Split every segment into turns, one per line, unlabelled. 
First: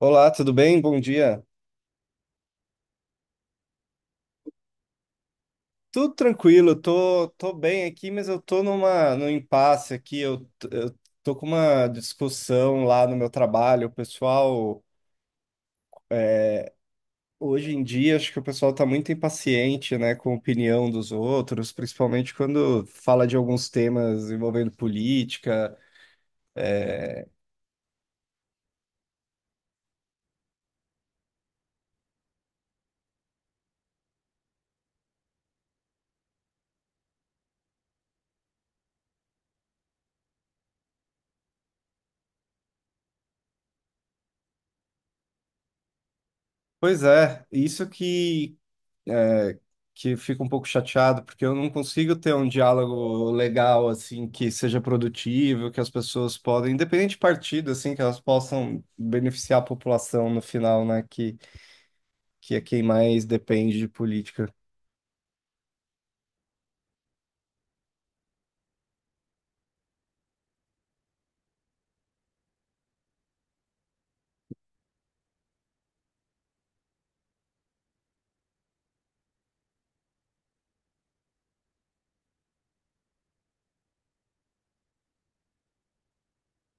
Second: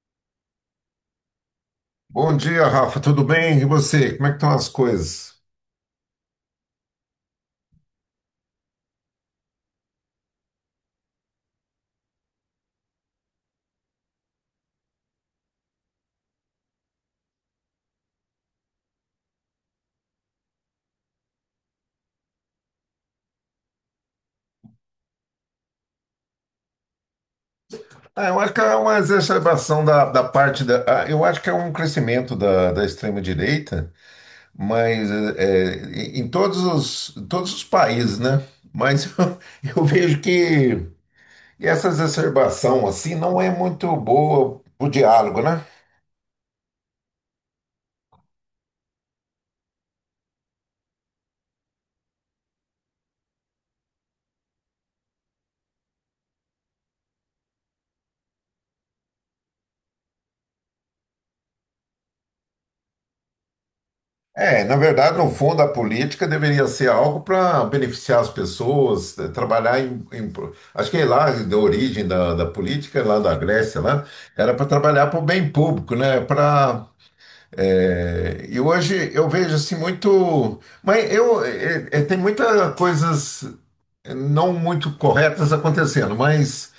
Olá, tudo bem? Bom dia.
Bom dia, Rafa. Tudo bem? E você? Como é que estão as coisas?
Tudo tranquilo, tô bem aqui, mas eu tô num impasse aqui. Eu tô com uma discussão lá no meu trabalho. O pessoal, hoje em dia, acho que o pessoal tá muito impaciente, né, com a opinião dos outros, principalmente quando fala de alguns temas envolvendo política.
Eu acho que é uma exacerbação da parte da. Eu acho que é um crescimento da extrema-direita, mas é, em em todos os países, né? Mas eu vejo que essa exacerbação assim não é muito boa o diálogo, né?
Pois é, que fica um pouco chateado, porque eu não consigo ter um diálogo legal, assim, que seja produtivo, que as pessoas podem, independente de partido, assim, que elas possam beneficiar a população no final, né, que é quem mais depende de política.
É, na verdade, no fundo, a política deveria ser algo para beneficiar as pessoas, trabalhar em. Acho que lá, da origem da política, lá da Grécia, lá, era para trabalhar para o bem público, né? E hoje eu vejo assim muito. Mas tem muitas coisas não muito corretas acontecendo,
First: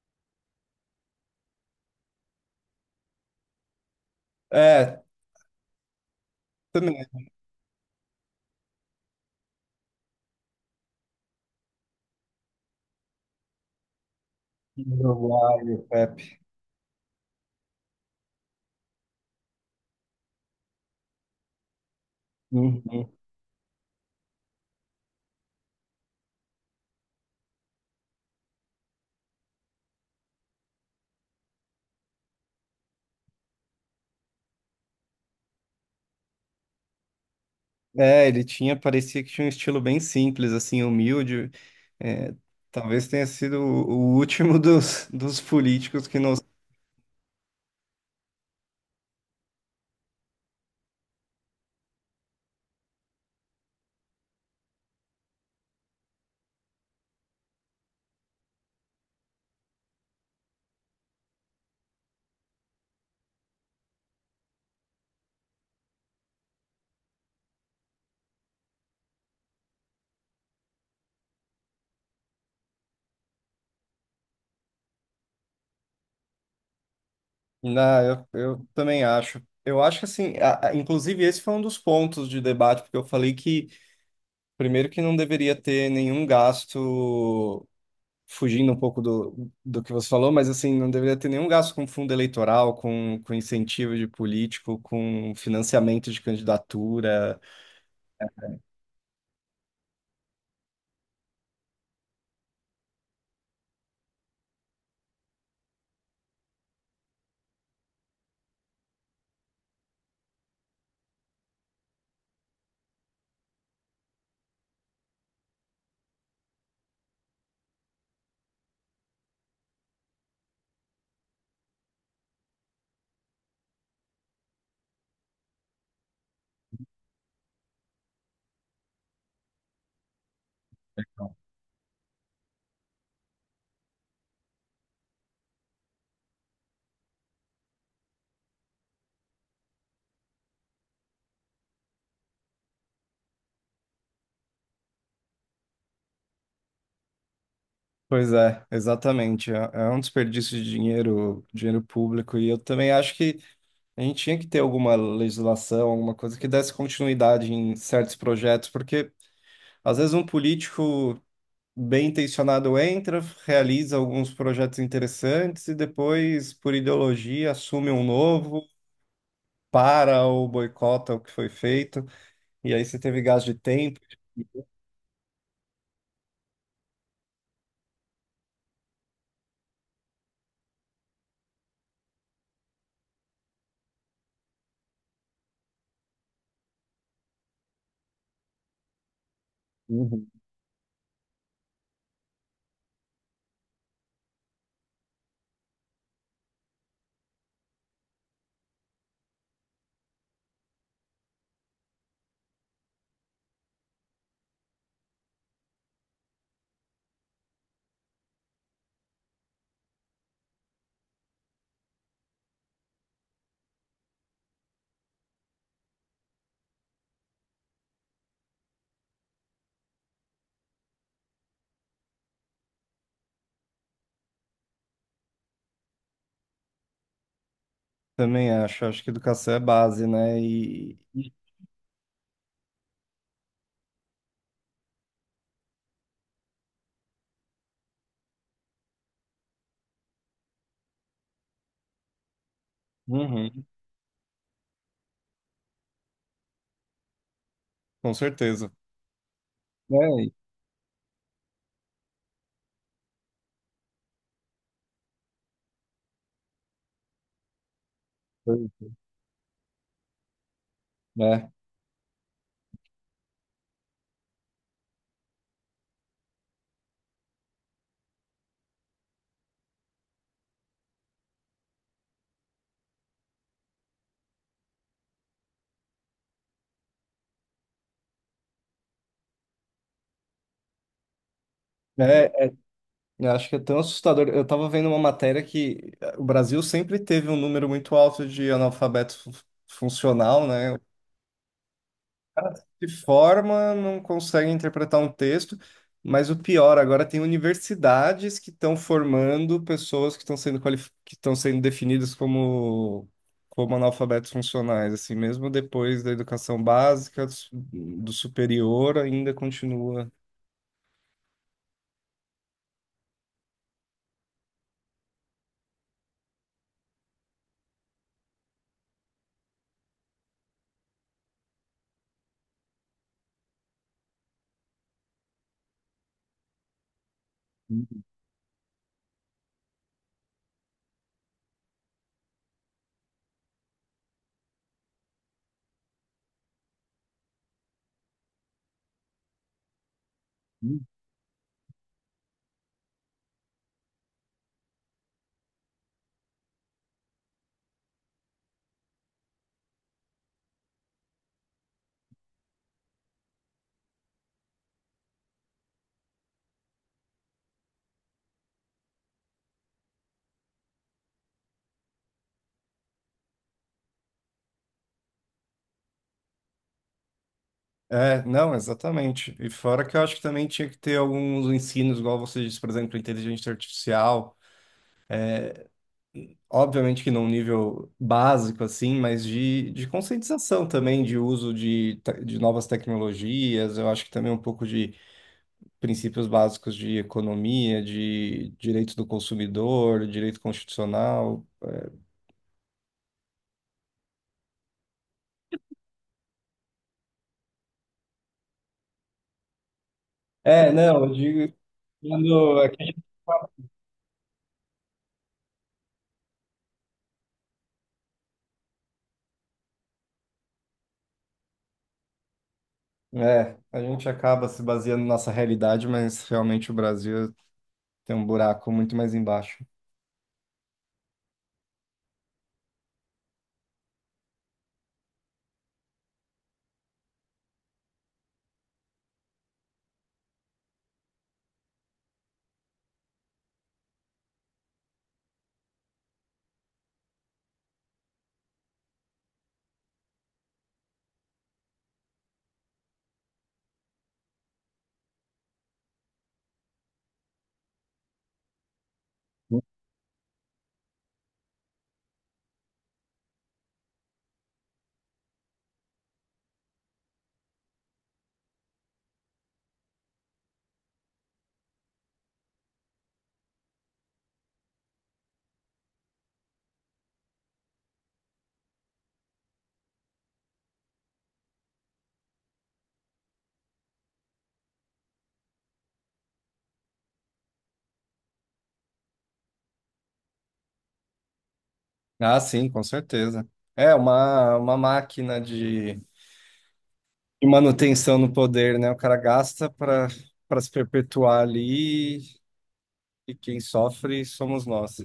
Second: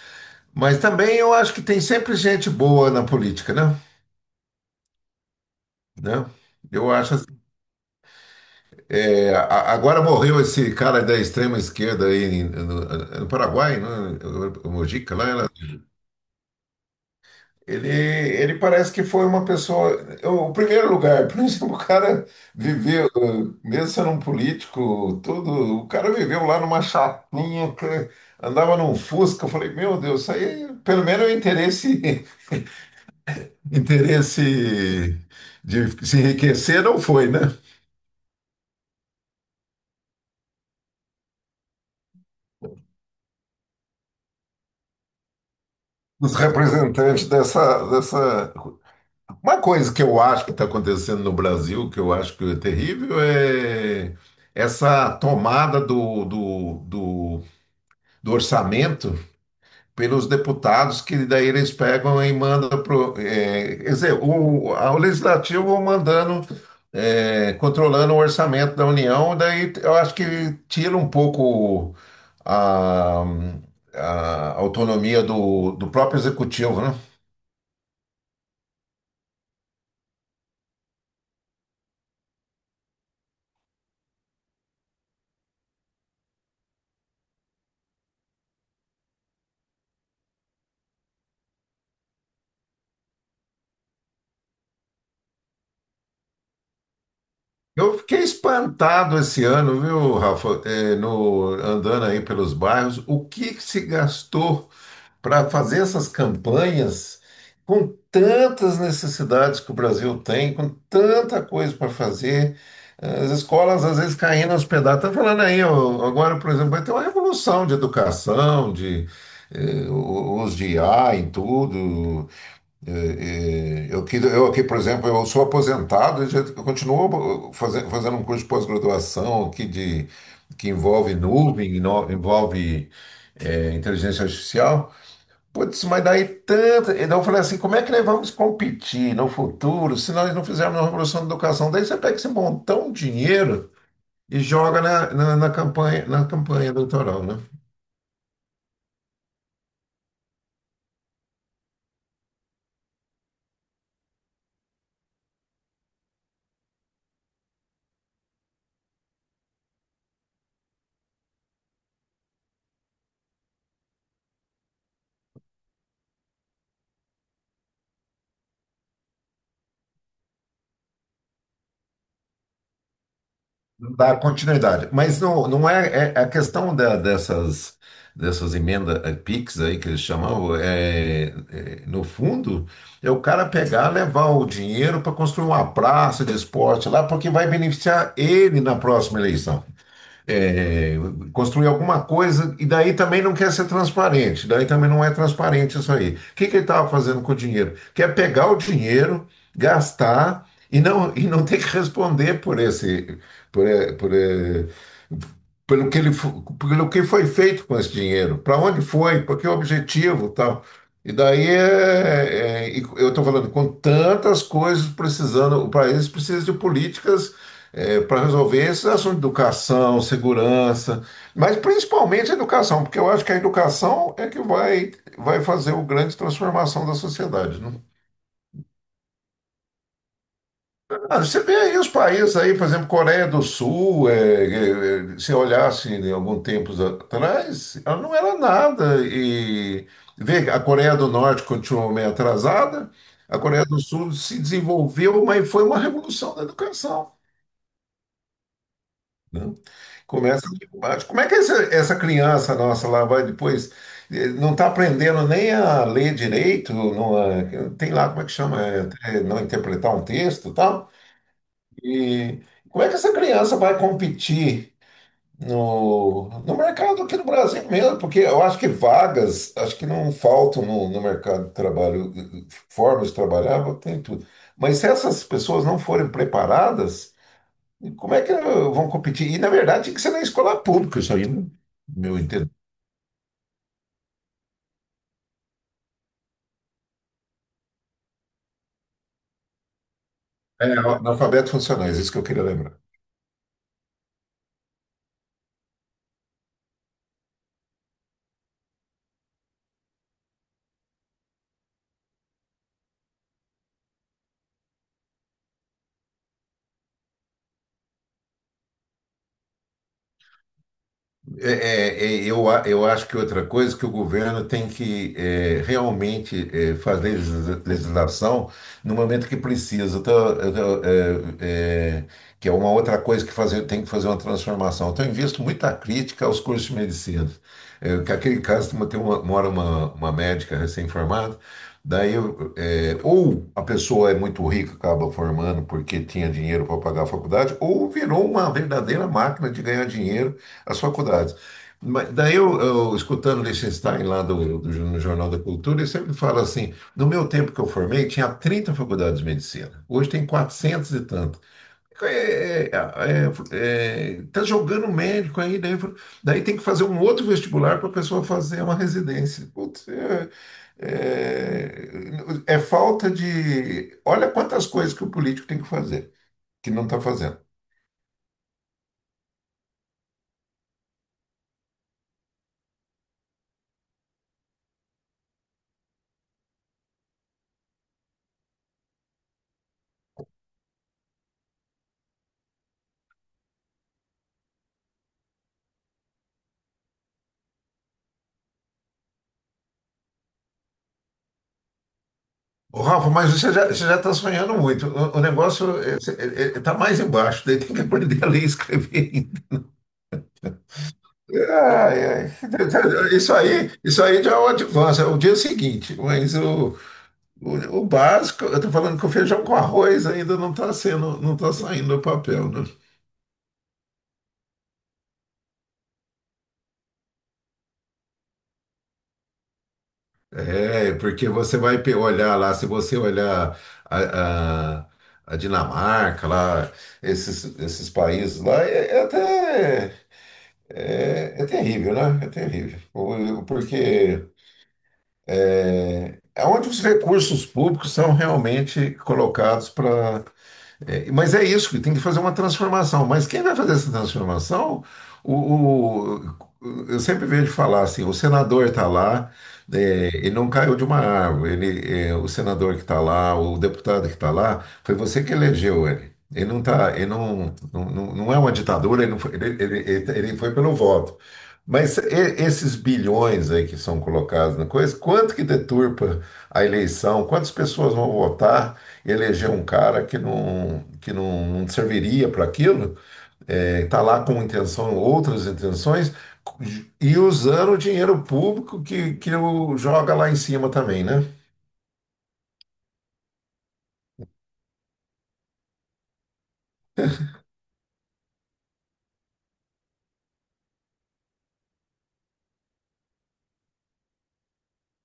mas também eu acho que tem sempre gente boa na política, né?
É,
Né? Eu
também.
acho Agora morreu esse cara da extrema esquerda aí no Paraguai, né? O Mojica lá.
Uruguai, o Pepe.
Ele parece que foi uma pessoa. O primeiro lugar, por exemplo, o cara viveu,
Uhum.
mesmo sendo um político, tudo, o cara viveu lá numa chapinha, que andava num Fusca. Eu falei, meu Deus, isso aí pelo menos o interesse, interesse de se enriquecer não foi, né?
É, ele tinha, parecia que tinha um estilo bem simples, assim, humilde. É, talvez tenha sido o último dos políticos que não.
Os representantes dessa. Uma coisa que eu acho que está acontecendo no Brasil, que eu acho que é terrível, é essa tomada do orçamento pelos deputados, que daí eles pegam e mandam pro, é, quer dizer, o legislativo mandando, é, controlando o orçamento da União, daí eu acho que tira um pouco a, a autonomia do próprio executivo, né?
Não, eu também acho. Eu acho que assim, inclusive esse foi um dos pontos de debate, porque eu falei que, primeiro, que não deveria ter nenhum gasto, fugindo um pouco do que você falou, mas assim, não deveria ter nenhum gasto com fundo eleitoral, com incentivo de político, com financiamento de candidatura.
Eu fiquei espantado esse ano, viu, Rafa? É, no, Andando aí pelos bairros, o que que se gastou para fazer essas campanhas com tantas necessidades que o Brasil tem, com tanta coisa para fazer, as escolas às vezes caindo aos pedaços. Tá falando aí, ó, agora, por exemplo, vai ter uma revolução de educação, de o uso de IA em tudo, e eu aqui, por exemplo, eu sou aposentado eu continuo fazendo um curso de pós-graduação aqui de, que envolve nuvem, envolve é, inteligência artificial. Putz, mas daí tanta. Então eu falei assim, como é que nós vamos competir no futuro se nós não fizermos uma revolução da educação? Daí você pega esse montão de dinheiro e joga na campanha, na campanha eleitoral, né?
Pois é, exatamente. É, é um desperdício de dinheiro, dinheiro público, e eu também acho que a gente tinha que ter alguma legislação, alguma coisa que desse continuidade em certos projetos, porque às vezes um político bem intencionado entra, realiza alguns projetos interessantes e depois, por ideologia, assume um novo, para ou boicota o que foi feito. E aí você teve gasto de
Não
tempo.
dá continuidade. Mas não, não é, é- a questão dessas emendas PIX aí que eles chamavam, é, no fundo, é o cara pegar, levar o dinheiro para construir uma praça de esporte lá, porque vai beneficiar ele na próxima eleição
Uhum.
é, construir alguma coisa, e daí também não quer ser transparente, daí também não é transparente isso aí. O que, que ele estava fazendo com o dinheiro? Quer pegar o dinheiro, gastar e não ter que responder por esse, por, eh, por, eh, pelo que pelo que foi feito com esse dinheiro, para onde foi, para que objetivo, e tal. E daí e eu estou falando com tantas coisas precisando, o país precisa de políticas para resolver esses assuntos de educação, segurança, mas principalmente a educação, porque eu acho que a educação é que vai fazer o grande transformação da sociedade, né?
Também acho, acho que educação é base, né? E
Ah, você vê aí os países aí, por exemplo, Coreia do Sul, se olhasse em algum tempo atrás, ela não era nada. E vê, a Coreia do Norte continuou meio atrasada, a
uhum,
Coreia do Sul se desenvolveu, mas foi uma revolução da educação,
com certeza.
né?
É, e-
Começa aqui embaixo. Como é que essa criança nossa lá vai depois? Não está aprendendo nem a ler direito, não, a- tem lá como é que chama, até não interpretar um texto e tal.
é,
E como é que essa criança vai competir no mercado aqui no Brasil mesmo? Porque eu acho que vagas, acho que não faltam no mercado de trabalho, formas de trabalhar, tem tudo. Mas se essas pessoas não forem preparadas, e como é que vão competir? E, na verdade, tinha que ser na escola pública, isso aí, né? Meu
é,
entender.
é, eu acho que é tão assustador. Eu estava vendo uma matéria que o Brasil sempre teve um número muito alto de funcional,
É,
né?
analfabeto funcionais, isso que eu queria
Cara
lembrar.
se forma, não consegue interpretar um texto, mas o pior, agora tem universidades que estão formando pessoas que estão que estão sendo definidas como analfabetos funcionais, assim, mesmo depois da educação básica, do superior, ainda continua.
Eu acho que outra coisa que o governo tem que realmente é, fazer legislação no momento que precisa. Eu tô, é, é, Que é uma outra coisa que fazer, tem que fazer uma transformação. Então, eu visto muita crítica aos cursos de medicina. É, que aquele caso, mora uma médica recém-formada, ou a pessoa é muito rica, acaba formando porque tinha dinheiro para pagar a faculdade, ou virou uma verdadeira máquina de ganhar dinheiro as faculdades. Mas escutando Liechtenstein lá no Jornal da Cultura, ele sempre fala assim: no meu tempo que eu formei, tinha 30 faculdades de medicina, hoje tem 400 e tanto. É, é, tá jogando médico aí, daí tem que fazer um outro vestibular para a pessoa fazer uma residência. Putz, é, é falta de. Olha quantas coisas que o político tem que fazer, que não está fazendo.
É, não, exatamente. E fora que eu acho que também tinha que ter alguns ensinos, igual você disse, por exemplo, inteligência artificial, obviamente que num nível básico, assim, mas de conscientização também, de de novas tecnologias, eu acho que também um pouco de princípios básicos de economia, de direito do consumidor, direito constitucional.
Ô, Rafa, mas você já está sonhando muito. O negócio está mais embaixo, daí tem que aprender a ler e escrever ainda.
É, não, eu digo,
Ai, ai.
quando é que a gente
Isso aí já é o advance, é o dia seguinte. Mas o básico, eu estou falando que o feijão com arroz ainda não está saindo do papel, né?
é, a gente acaba se baseando na nossa realidade, mas realmente o Brasil tem um buraco muito mais embaixo.
É, porque você olhar lá, se você olhar a, a, a Dinamarca, lá, esses países lá, é, é até. É, é terrível, né? É terrível. Porque é onde os recursos públicos são realmente colocados para é, mas é isso, que tem que fazer uma transformação. Mas quem vai fazer essa transformação? O, o- eu sempre vejo falar assim: o senador está lá, é, ele não caiu de uma árvore. O senador que está lá, o deputado que está lá, foi você que elegeu ele. Ele não é uma ditadura, ele, não foi, ele, ele, ele ele foi pelo voto. Mas esses bilhões aí que são colocados na coisa, quanto que deturpa a eleição? Quantas pessoas vão votar? Eleger um cara que não serviria para aquilo, está lá com intenção, outras intenções, e usando o dinheiro público que o joga lá em cima também, né?
Ah, sim, com certeza. É uma máquina de manutenção no poder, né? O cara gasta para se perpetuar ali e quem sofre somos nós.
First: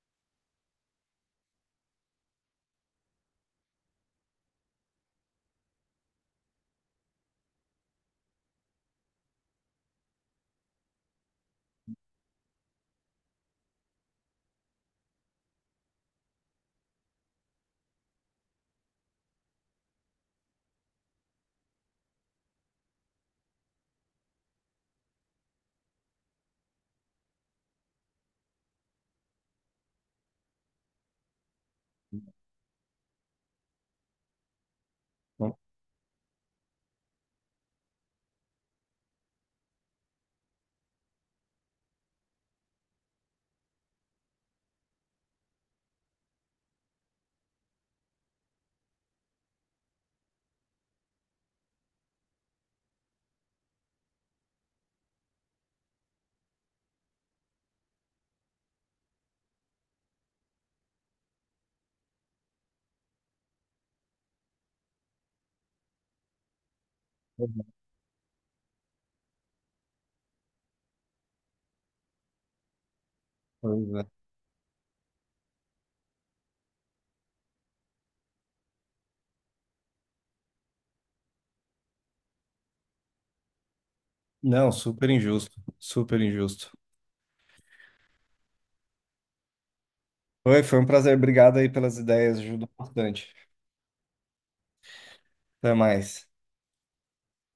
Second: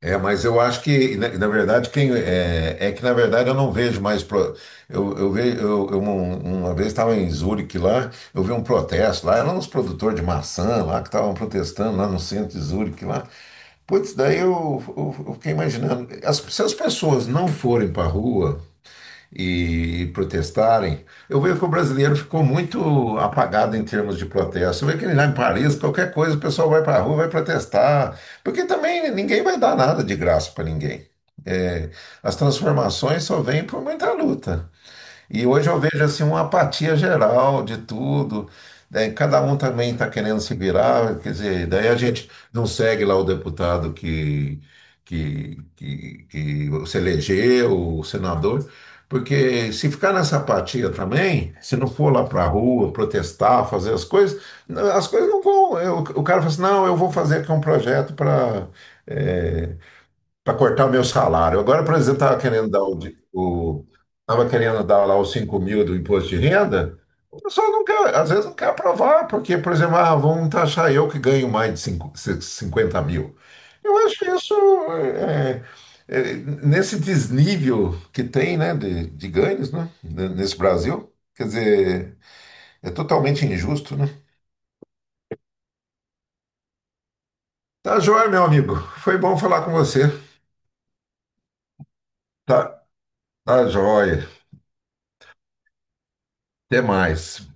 É, mas eu acho que, na verdade, quem é, é que, na verdade, eu não vejo mais. Pro, eu, ve- eu um- Uma vez estava em Zurique lá, eu vi um protesto lá, eram uns produtores de maçã lá que estavam protestando lá no centro de Zurique lá. Putz, daí eu fiquei imaginando, se as pessoas não forem para a rua e protestarem, eu vejo que o brasileiro ficou muito apagado em termos de protesto. Você vê que lá em Paris, qualquer coisa, o pessoal vai para a rua, vai protestar, porque também ninguém vai dar nada de graça para ninguém. É, as transformações só vêm por muita luta. E
Não,
hoje eu vejo assim uma apatia geral de tudo. Né? Cada um também está querendo se virar, quer dizer, daí a gente não segue lá o deputado que se elegeu, o senador, porque se ficar nessa apatia também, se não for lá para a rua protestar, fazer as coisas não vão. O cara fala assim, não, eu vou fazer aqui um projeto para cortar o meu salário. Agora, por exemplo, estava querendo dar o, de- o tava querendo dar lá os 5 mil do imposto de renda, o pessoal não quer, às vezes não quer aprovar, porque, por exemplo, ah, vão taxar eu que ganho mais de 50 mil.
pois
Eu
é.
acho isso é, é, nesse desnível que tem, né, de ganhos, né, nesse Brasil, quer dizer, é totalmente injusto, né?
Não, super injusto, super injusto.
Tá joia, meu amigo. Foi bom falar com você.
Oi, foi um prazer, obrigado aí pelas ideias, ajudou
Tá,
bastante.
tá joia.
Até mais.
Até mais.